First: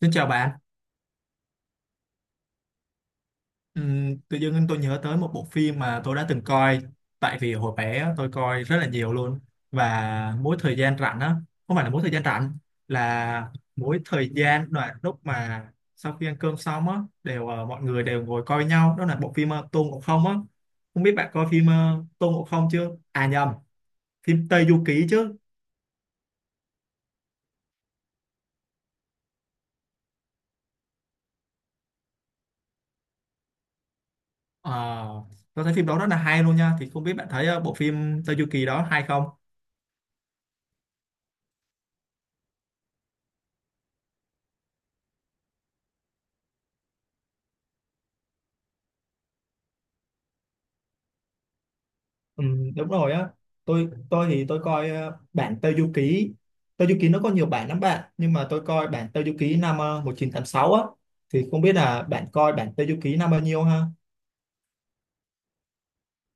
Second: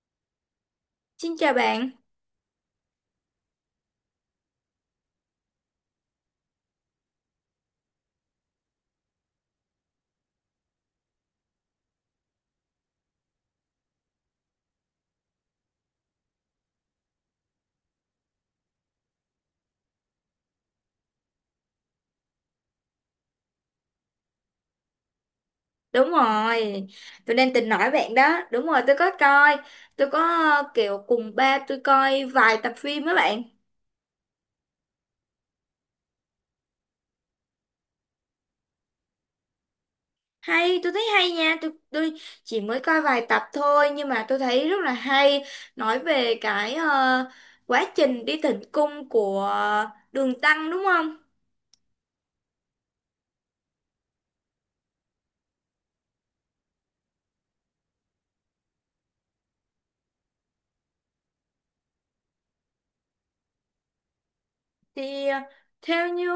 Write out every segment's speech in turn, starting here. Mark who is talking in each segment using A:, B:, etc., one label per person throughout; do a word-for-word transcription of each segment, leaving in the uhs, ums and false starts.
A: Xin chào bạn.
B: Xin chào bạn.
A: Ừm, tự dưng tôi nhớ tới một bộ phim mà tôi đã từng coi, tại vì hồi bé tôi coi rất là nhiều luôn, và mỗi thời gian rảnh á, không phải là mỗi thời gian rảnh, là mỗi thời gian đoạn lúc mà sau khi ăn cơm xong á đều, ờ, mọi người đều ngồi coi nhau. Đó là bộ phim ờ, Tôn Ngộ Không á. Không biết bạn coi phim ờ, Tôn Ngộ Không chưa, à nhầm, phim Tây Du Ký chứ.
B: Đúng rồi, tôi đang tính nói bạn đó. Đúng rồi, tôi có coi. Tôi có ờ, kiểu cùng ba tôi coi vài tập phim với bạn.
A: Ờ, tôi thấy phim đó rất là hay luôn nha, thì không biết bạn thấy ờ, bộ phim Tây Du Ký đó hay không.
B: Hay, tôi thấy hay nha. Tôi, tôi chỉ mới coi vài tập thôi nhưng mà tôi thấy rất là hay. Nói về cái ờ, quá trình đi thỉnh cung của Đường Tăng đúng không?
A: Ừ, đúng rồi á. Tôi tôi thì tôi coi ờ, bản Tây Du Ký, Tây Du Ký nó có nhiều bản lắm bạn, nhưng mà tôi coi bản Tây Du Ký năm ờ, một chín tám sáu á, thì không biết là bạn coi bản Tây Du Ký năm bao nhiêu ha.
B: Thì ờ, theo như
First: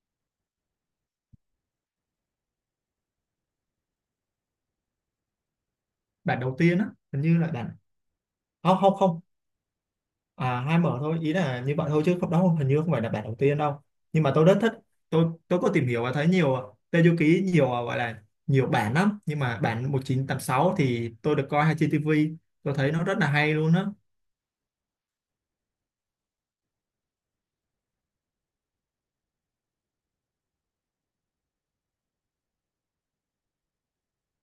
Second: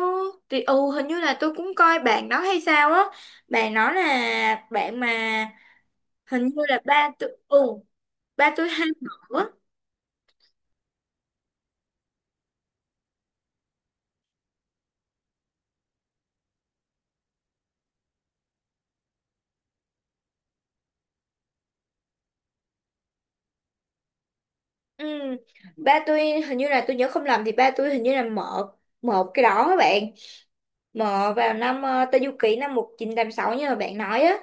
B: thì ừ hình như là tôi cũng coi bạn đó hay sao á. Bạn nói là bạn mà
A: Bản
B: hình
A: đầu
B: như
A: tiên
B: là
A: á,
B: ba
A: hình
B: tôi
A: như là
B: ừ
A: bản,
B: ba tôi
A: không
B: hay
A: không không,
B: mở.
A: à hai mở thôi, ý là như vậy thôi chứ không, đó hình như không phải là bản đầu tiên đâu, nhưng mà tôi rất thích. Tôi tôi có tìm hiểu và thấy nhiều ờ, Tây Du Ký, nhiều ờ, gọi là nhiều bản lắm, nhưng mà bản một chín tám sáu thì tôi được coi hay trên ti vi, tôi thấy nó rất là hay luôn á.
B: Ừ. Ba tôi hình như là tôi nhớ không lầm thì ba tôi hình như là mở một cái đó các bạn, mở vào năm ờ, Tây Du Ký năm một chín tám sáu như là bạn nói á.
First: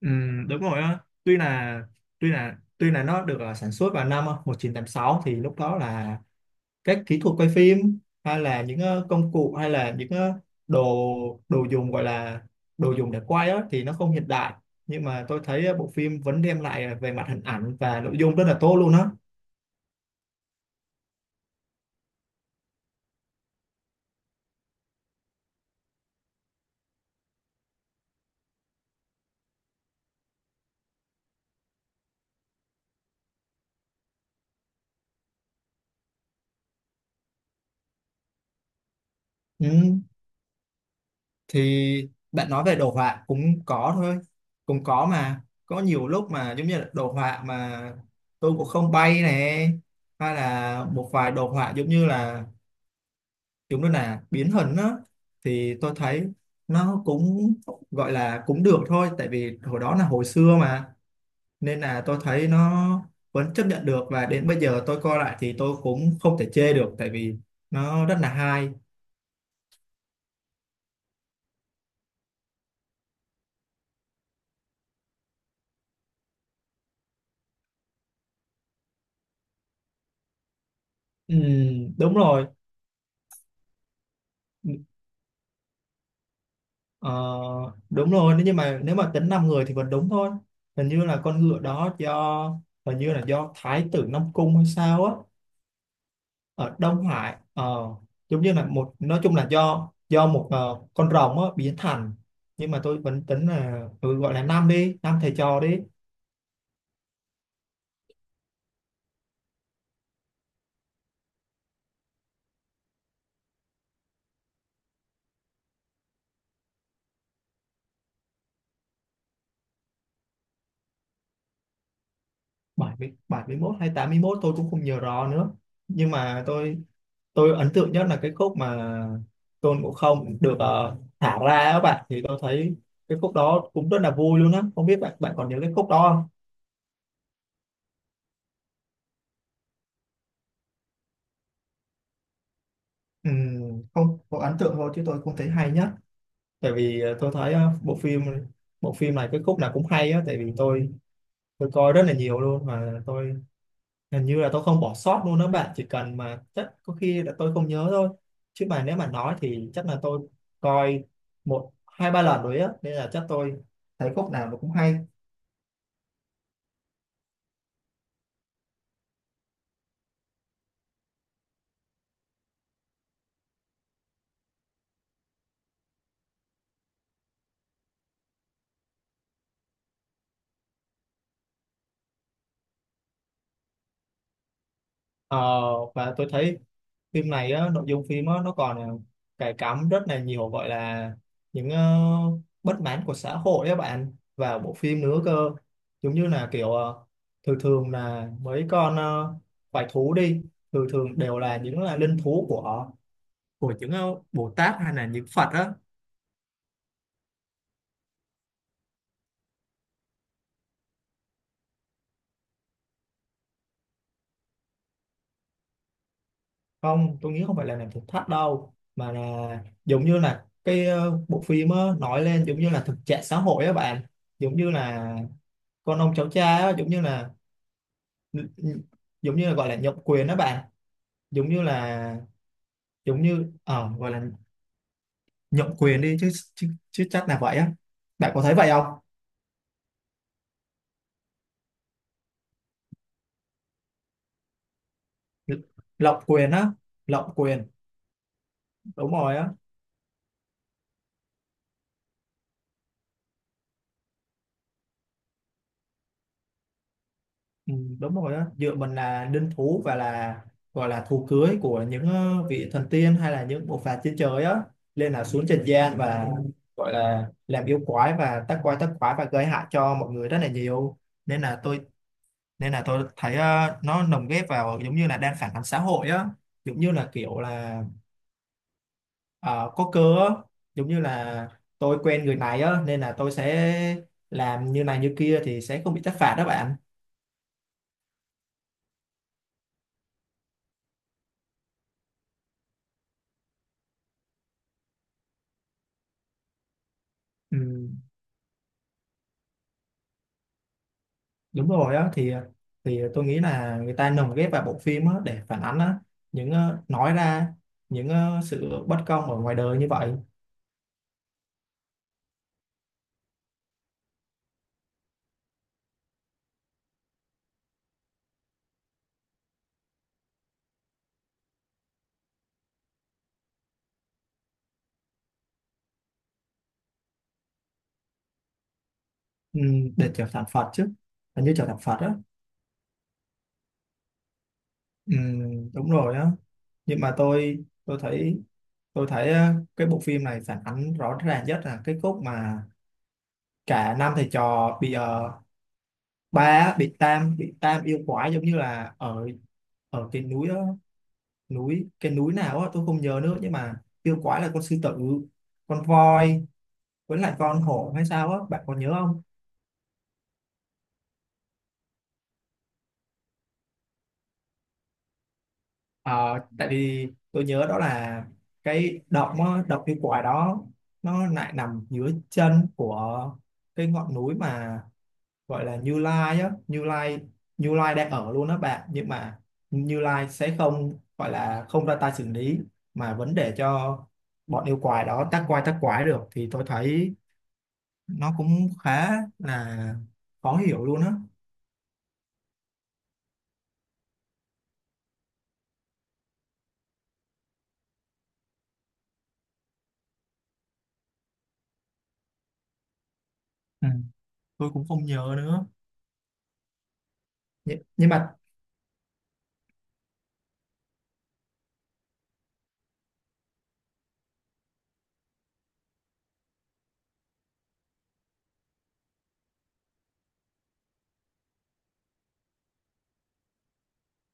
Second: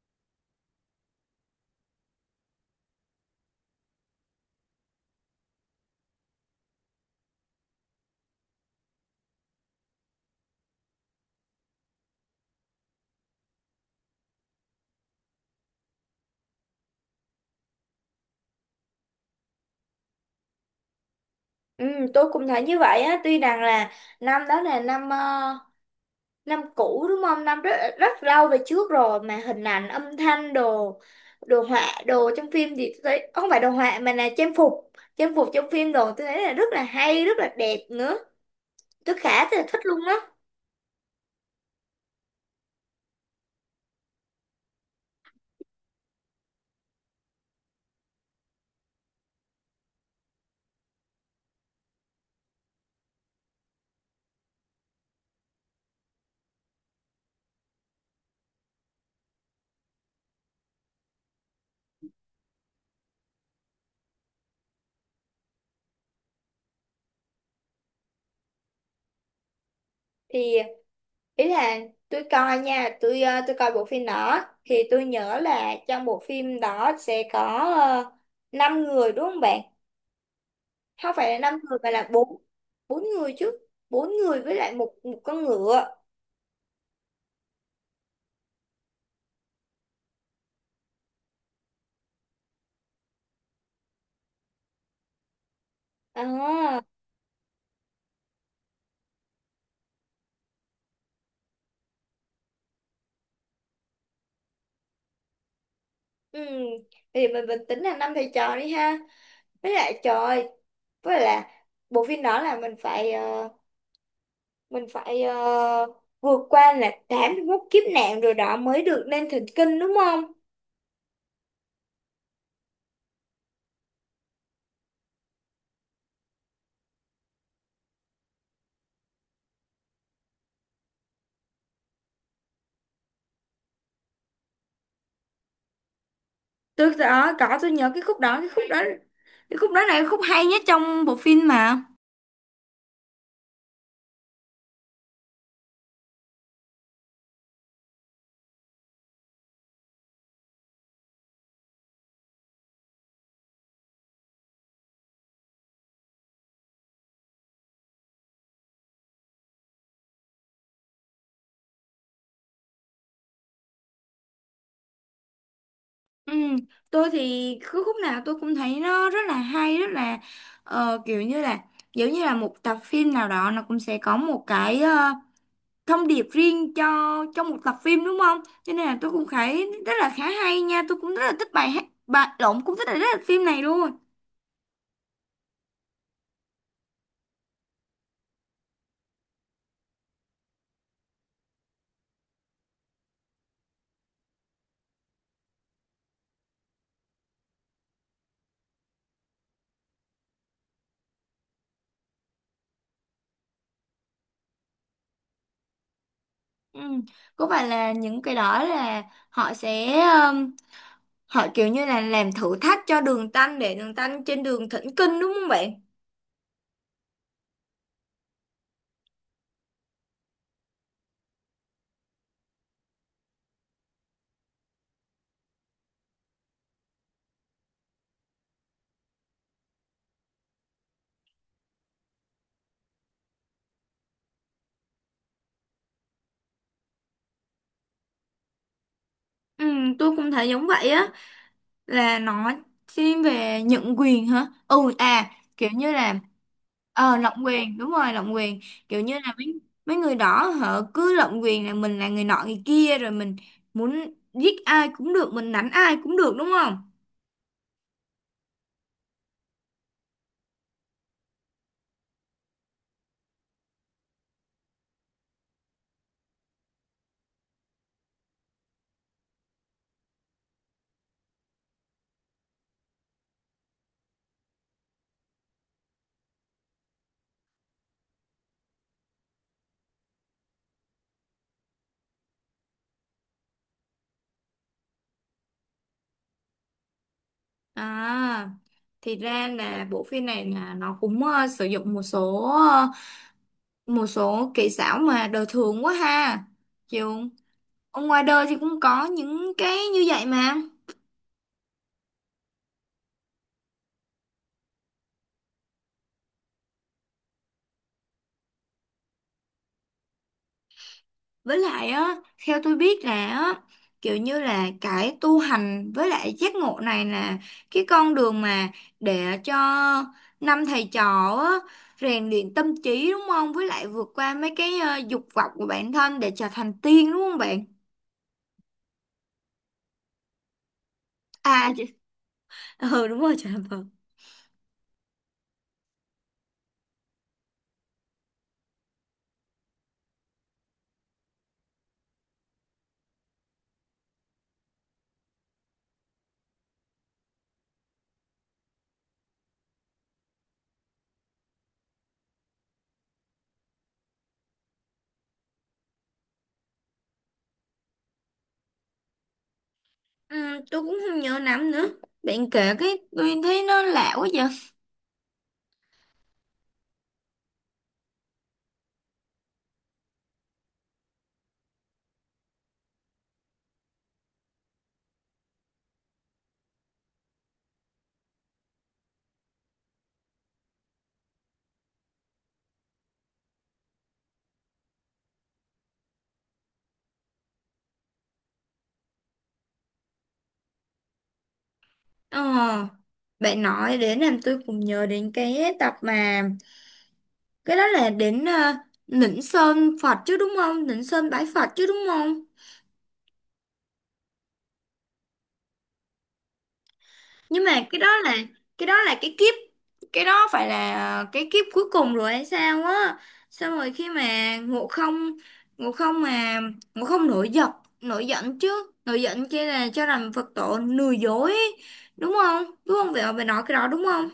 A: Ừ, đúng rồi á. Tuy là tuy là tuy là nó được ờ, sản xuất vào năm ờ, một chín tám sáu, thì lúc đó là các kỹ thuật quay phim hay là những ờ, công cụ, hay là những ờ, đồ, đồ dùng, gọi là đồ dùng để quay á, thì nó không hiện đại. Nhưng mà tôi thấy ờ, bộ phim vẫn đem lại ờ, về mặt hình ảnh và nội dung rất là tốt luôn á.
B: Ừ, tôi cũng thấy như vậy á, tuy rằng là năm đó là năm ờ, năm cũ đúng không, năm rất rất lâu về trước rồi mà hình ảnh, âm thanh, đồ đồ họa đồ trong phim thì tôi thấy không phải đồ họa mà là trang phục, trang phục trong phim đồ, tôi thấy là rất là hay, rất là đẹp nữa. Tôi khá là thích
A: Ừ.
B: luôn á.
A: Thì bạn nói về đồ họa cũng có thôi, cũng có mà, có nhiều lúc mà giống như là đồ họa mà tôi cũng không bay này, hay là một vài đồ họa giống như là, giống như là biến hình đó, thì tôi thấy nó cũng gọi là cũng được thôi, tại vì hồi đó là hồi xưa mà, nên là tôi thấy nó vẫn chấp nhận được, và đến bây giờ tôi coi lại thì tôi cũng không thể chê được, tại vì nó rất là hay.
B: Thì ý là tôi coi nha, tôi ờ, tôi coi bộ phim đó thì tôi nhớ là trong bộ phim đó sẽ có uh, năm người đúng không bạn? Không phải
A: Ừ,
B: là năm người mà là
A: đúng
B: bốn.
A: rồi.
B: Bốn người chứ. Bốn người với lại một, một con ngựa.
A: Ờ, đúng rồi, nếu như mà nếu mà tính năm người thì vẫn đúng thôi, hình như là con ngựa đó do, hình như là do thái tử Nam Cung hay sao á, ở
B: À,
A: Đông Hải, ờ, giống như là một, nói chung là do do một ờ, con rồng á biến thành. Nhưng mà tôi vẫn tính là ừ, gọi là năm đi, năm thầy trò đi.
B: ừ. Thì mình, mình tính là năm thầy trò đi ha. Với lại trời ơi, với lại là bộ phim đó là mình phải ờ, mình phải ờ, vượt qua là tám mươi mốt kiếp nạn rồi đó mới được lên thỉnh kinh đúng không?
A: Bảy, bảy mươi, bảy mươi, bảy mốt hay tám mốt tôi cũng không nhớ rõ nữa, nhưng mà tôi tôi ấn tượng nhất là cái khúc mà Tôn Ngộ Không được ờ, thả ra các bạn, thì tôi thấy cái khúc đó cũng rất là vui luôn á. Không biết bạn bạn còn nhớ cái khúc đó không?
B: Tôi đó có, tôi nhớ cái khúc đó. Cái khúc đó, cái khúc đó là cái khúc hay nhất trong bộ phim mà.
A: Ừm, không có ấn tượng thôi chứ tôi không thấy hay nhất. Tại vì ờ, tôi thấy ờ, bộ phim, bộ phim này cái khúc nào cũng hay á, tại vì tôi tôi coi rất là nhiều luôn, mà tôi hình như là tôi không bỏ sót luôn đó bạn, chỉ cần mà chắc có khi là tôi không nhớ thôi, chứ mà nếu mà nói thì chắc là tôi coi một hai ba lần rồi á, nên là chắc tôi thấy khúc nào nó cũng hay.
B: Ừ, tôi thì cứ khúc nào tôi cũng thấy nó rất là hay, rất là ờ, kiểu như là, giống như là một tập phim nào đó nó cũng sẽ có một cái ờ, thông điệp riêng cho trong một tập phim đúng không, cho nên là tôi cũng thấy rất là khá hay nha. Tôi cũng rất là thích bài hát, bài lộn, cũng thích là rất là phim này luôn.
A: Ờ, và tôi thấy phim này á, nội dung phim á, nó còn ờ, cài cắm rất là nhiều, gọi là những ờ, bất mãn của xã hội các bạn vào bộ phim nữa cơ. Giống như là kiểu ờ, thường thường là mấy con ờ, quái thú đi, thường thường đều là những là linh thú của, của những ờ, Bồ Tát hay là những Phật á.
B: Ừ. Có phải là những cái đó là họ sẽ, họ kiểu như là làm thử thách cho đường tanh để đường tanh trên đường thỉnh kinh đúng không bạn?
A: Không, tôi nghĩ không phải là làm thực thắt đâu, mà là giống như là cái ờ, bộ phim á, nói lên giống như là thực trạng xã hội á bạn. Giống như là con ông cháu cha á, giống như là, giống như là gọi là nhượng quyền đó bạn, giống như là, giống như ờ gọi là nhượng quyền đi chứ chứ, chứ chắc là vậy á, bạn có thấy vậy không?
B: Ừ, tôi cũng thấy giống vậy á. Là nó thiên về nhận quyền hả? Ừ, à, kiểu như là
A: Lộng quyền á,
B: ờ
A: lộng
B: lộng
A: quyền,
B: quyền. Đúng rồi, lộng quyền. Kiểu
A: đúng
B: như là
A: rồi á.
B: mấy mấy người đó họ cứ lộng quyền, là mình là người nọ người kia rồi mình muốn giết ai cũng được, mình đánh ai cũng được, đúng không?
A: Ừ, đúng rồi á. Dựa mình là linh thú, và là gọi là thú cưới của những ờ, vị thần tiên hay là những bộ phạt trên trời á, lên là xuống trần gian, và gọi là làm yêu quái và tác quái, tác quái và gây hại cho mọi người rất là nhiều. Nên là tôi nên là tôi thấy ờ, nó lồng ghép vào giống như là đang phản ánh xã hội á. Giống như là kiểu là ờ, có cơ á, giống như là tôi quen người này á, nên là tôi sẽ làm như này như kia thì sẽ không bị trách phạt đó bạn.
B: À, thì ra là bộ phim này là nó cũng ờ, sử dụng một số một số kỹ xảo mà đời thường quá ha. Chịu.
A: Ừ,
B: Ở ngoài đời thì cũng có những cái như vậy mà.
A: đúng rồi á. Thì thì tôi nghĩ là người ta lồng ghép vào bộ phim á để phản ánh á những ờ, nói ra những ờ, sự bất công ở ngoài đời như vậy.
B: Với lại á, theo tôi biết là á, kiểu như là cái tu hành với lại giác ngộ này là cái con đường mà để cho năm thầy trò á rèn luyện tâm trí đúng không, với lại vượt qua mấy cái ờ, dục vọng của bản thân để trở thành tiên đúng không bạn?
A: Ừ, để trở thành Phật chứ, hình như trở
B: à
A: thành
B: chị-
A: Phật á.
B: ừ đúng rồi, trở thành Phật.
A: Ừ, đúng rồi á. Nhưng mà tôi tôi thấy tôi thấy ờ, cái bộ phim này phản ánh rõ ràng nhất là cái khúc mà cả năm thầy trò bị ờ, ba á, bị tam bị tam yêu quái, giống như là ở, ở cái núi đó, núi, cái núi nào á tôi không nhớ nữa, nhưng mà yêu quái là con sư tử, con voi, với lại con hổ hay sao á, bạn còn nhớ không?
B: Ừ, tôi cũng không nhớ lắm nữa. Bạn kể cái tôi thấy nó lạ quá vậy.
A: Ờ, tại vì tôi nhớ đó là cái động á, động yêu quái đó nó lại nằm dưới chân của cái ngọn núi mà gọi là Như Lai á, Như Lai Như Lai đang ở luôn đó bạn, nhưng mà Như Lai sẽ không, gọi là không ra tay xử lý, mà vẫn để cho bọn yêu quái đó tác quái, tác quái được, thì tôi thấy nó cũng khá là khó hiểu luôn á.
B: Ờ, bạn nói đến làm tôi cũng nhớ đến cái tập mà, cái đó là đến uh, Lĩnh Sơn Phật chứ đúng không? Lĩnh Sơn bái Phật chứ đúng không?
A: Ừ. Tôi cũng không nhớ nữa.
B: Nhưng mà
A: Nh
B: cái
A: nhưng
B: đó là
A: mà
B: cái đó là cái kiếp, cái đó phải là ờ, cái kiếp cuối cùng rồi hay sao á? Xong rồi khi mà Ngộ Không Ngộ Không mà Ngộ Không nổi giận, nổi giận chứ, nổi giận kia là cho rằng Phật tổ lừa dối ấy. Đúng không? Đúng không? Vậy mà bạn nói cái đó đúng không?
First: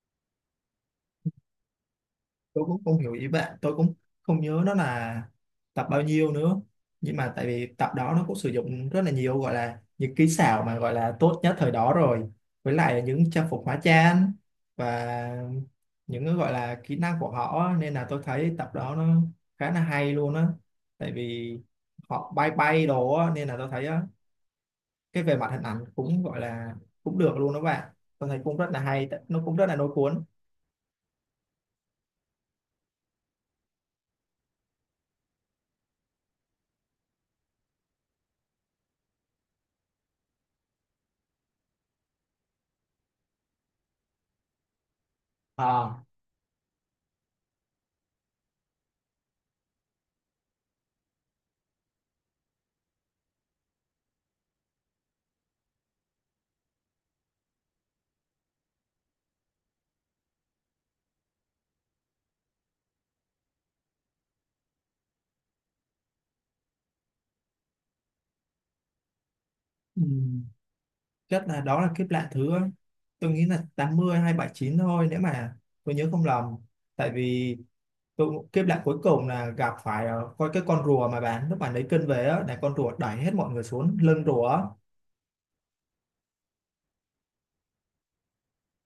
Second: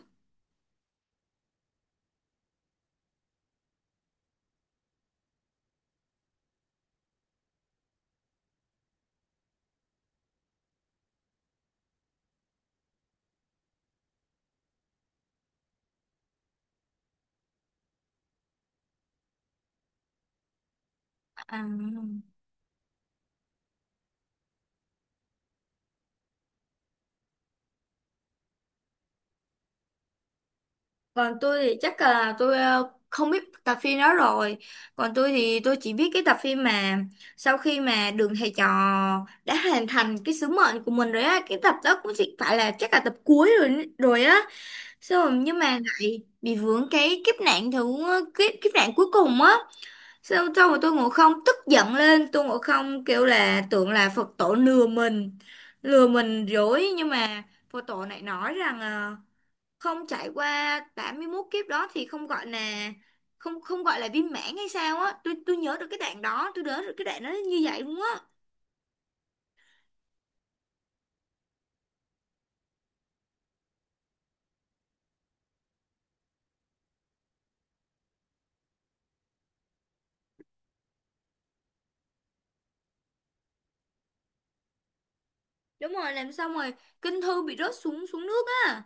A: tôi cũng không hiểu ý bạn, tôi cũng không nhớ nó là tập bao nhiêu nữa, nhưng mà tại vì tập đó nó cũng sử dụng rất là nhiều gọi là những kỹ xảo mà gọi là tốt nhất thời đó rồi, với lại là những trang phục hóa trang và những cái gọi là kỹ năng của họ á. Nên là tôi thấy tập đó nó khá là hay luôn á, tại vì
B: À.
A: họ bay bay đồ á, nên là tôi thấy á cái về mặt hình ảnh cũng gọi là cũng được luôn đó bạn, tôi thấy cũng rất là hay, nó cũng rất là lôi cuốn.
B: Còn tôi thì chắc là tôi ờ, không biết tập phim đó rồi. Còn tôi thì tôi chỉ biết cái tập phim mà sau khi mà Đường Thầy Trò đã hoàn thành cái sứ mệnh của mình rồi á, cái tập đó cũng chỉ phải là, chắc là tập cuối rồi rồi á. Xong rồi nhưng mà
A: À.
B: lại bị vướng cái kiếp nạn thứ, kiếp kiếp nạn cuối cùng á. Xong xong rồi tôi ngồi không tức giận lên, tôi ngồi không kêu là tưởng là Phật tổ lừa mình, lừa mình dối nhưng mà Phật tổ lại nói rằng ờ, không trải qua tám mươi mốt kiếp đó thì không gọi là, không không gọi là viên mãn hay sao á. Tôi tôi nhớ được cái đoạn đó, tôi nhớ được cái đoạn đó như vậy luôn á.
A: Ừ. Chắc là đó là kiếp lạ thứ, tôi nghĩ là tám mươi hay bảy chín thôi, nếu mà tôi nhớ không lầm. Tại vì tôi, kiếp lạ cuối cùng là gặp phải ờ, coi cái con rùa mà bạn lúc bạn lấy cân về á, là con rùa đẩy hết mọi người xuống lưng rùa á.
B: Đúng rồi, làm xong rồi kinh thư bị rớt xuống xuống nước á,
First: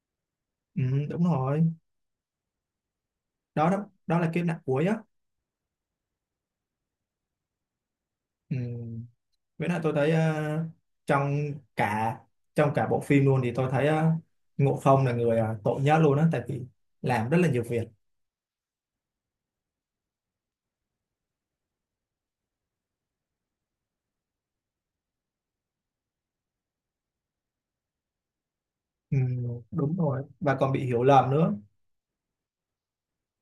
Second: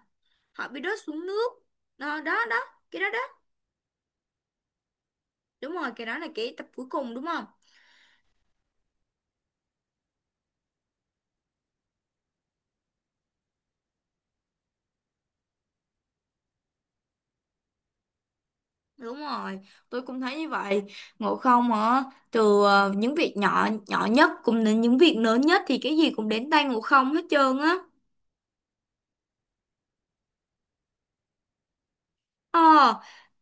B: họ bị
A: Ừ,
B: rớt
A: đúng
B: xuống nước.
A: rồi.
B: Đó đó đó, cái đó đó.
A: Đó đó, đó là kiếp nạn cuối á.
B: Đúng rồi, cái đó là cái tập cuối cùng đúng không?
A: Ừ. Với lại tôi thấy ờ, trong cả, trong cả bộ phim luôn, thì tôi thấy ờ, Ngộ Không là người ờ, tội nhất luôn á, tại vì làm rất là nhiều việc.
B: Đúng rồi, tôi cũng thấy như vậy. Ngộ Không hả? Từ ờ, những việc nhỏ nhỏ nhất cũng đến những việc lớn nhất thì cái gì cũng đến tay ngộ không hết trơn á.
A: Ừ, đúng rồi, và còn bị hiểu lầm nữa.
B: Ờ,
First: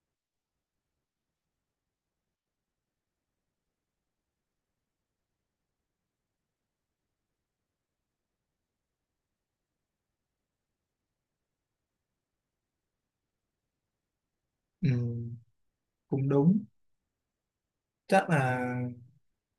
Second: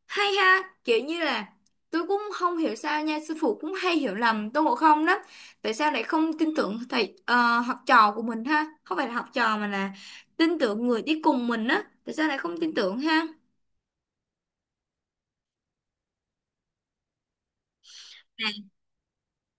B: hay ha. Kiểu như là tôi cũng không hiểu sao nha, sư phụ cũng hay hiểu lầm Tôn Ngộ Không lắm. Tại sao lại không tin tưởng thầy ờ, học trò của mình ha, không phải là học trò mà là tin tưởng người đi cùng mình á, tại sao lại không tin tưởng ha?
A: Ừ, cũng đúng. chắc là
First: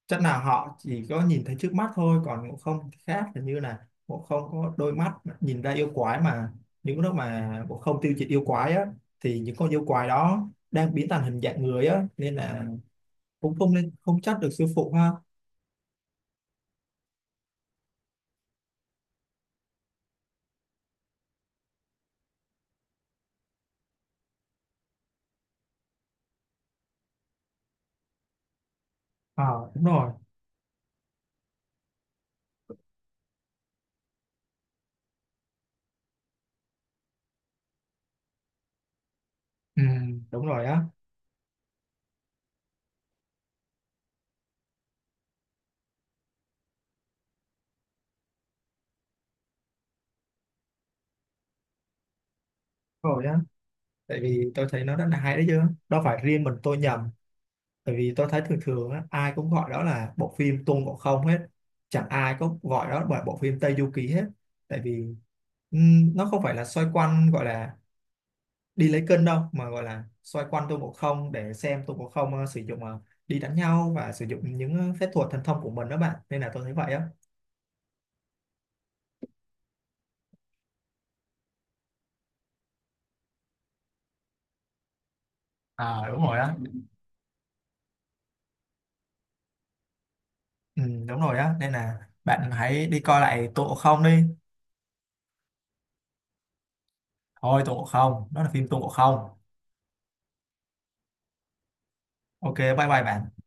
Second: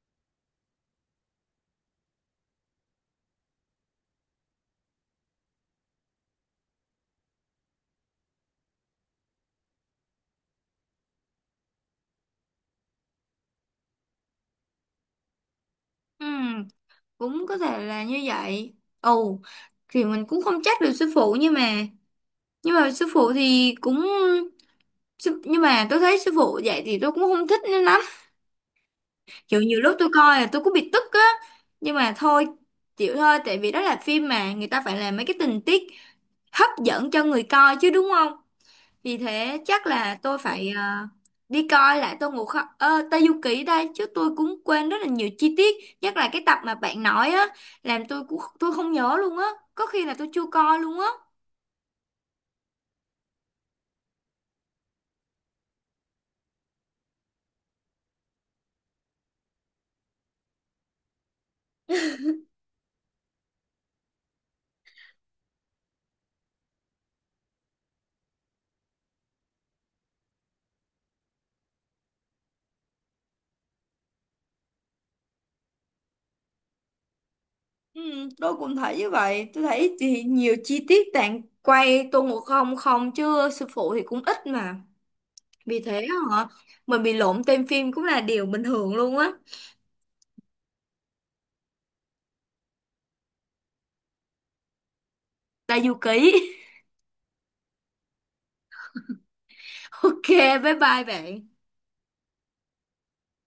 A: chắc là họ chỉ có nhìn thấy trước mắt thôi, còn Ngộ Không thì khác, là như là Ngộ Không có đôi mắt nhìn ra yêu quái mà, những lúc mà Ngộ Không tiêu diệt yêu quái á thì những con yêu quái đó đang biến thành hình dạng người á, nên là cũng không nên, không trách được sư phụ ha.
B: Ừ, cũng có thể là như vậy. Ồ, thì mình cũng không trách được sư phụ, nhưng mà nhưng mà sư phụ thì cũng sư- nhưng mà tôi thấy sư phụ dạy thì tôi cũng không thích lắm.
A: À,
B: Kiểu nhiều
A: đúng
B: lúc tôi
A: rồi.
B: coi là tôi cũng bị tức á, nhưng mà thôi, chịu thôi tại vì đó là phim mà người ta phải làm mấy cái tình tiết hấp dẫn cho người coi chứ đúng không? Vì thế
A: Ừ,
B: chắc là tôi
A: đúng rồi
B: phải ờ,
A: á,
B: đi coi lại Tô Ngộ Không, ờ, Tây Du Ký đây chứ. Tôi cũng quên rất là nhiều chi tiết, nhất là cái tập mà bạn nói á làm tôi cũng, tôi không nhớ luôn á, có khi là tôi chưa coi luôn á.
A: đúng rồi á. Tại vì tôi thấy nó rất là hay đấy chứ, đâu phải riêng mình tôi nhầm. Tại vì tôi thấy thường thường á, ai cũng gọi đó là bộ phim Tôn Ngộ Không hết. Chẳng ai có gọi đó là bộ phim Tây Du Ký hết. Tại vì ừm, nó không phải là xoay quanh gọi là đi lấy cân đâu, mà gọi là xoay quanh Tôn Ngộ Không để xem Tôn Ngộ Không ờ, sử dụng ờ, đi đánh nhau và sử dụng những ờ, phép thuật thần thông của mình đó bạn. Nên là tôi thấy vậy á.
B: Ừ, tôi cũng thấy như vậy. Tôi thấy thì nhiều chi tiết bạn quay Tô Ngộ Không không chứ sư phụ thì cũng ít mà. Vì thế
A: À đúng rồi
B: hả?
A: á.
B: Mình bị lộn tên phim cũng là điều bình thường luôn á.
A: Ừ, đúng rồi á. Nên là bạn hãy đi coi lại Tôn Ngộ Không đi.
B: Tayuki.
A: Thôi Tôn Ngộ Không, đó là phim Tôn Ngộ Không.
B: Ok, bye bye bạn.
A: Ok, bye bye bạn.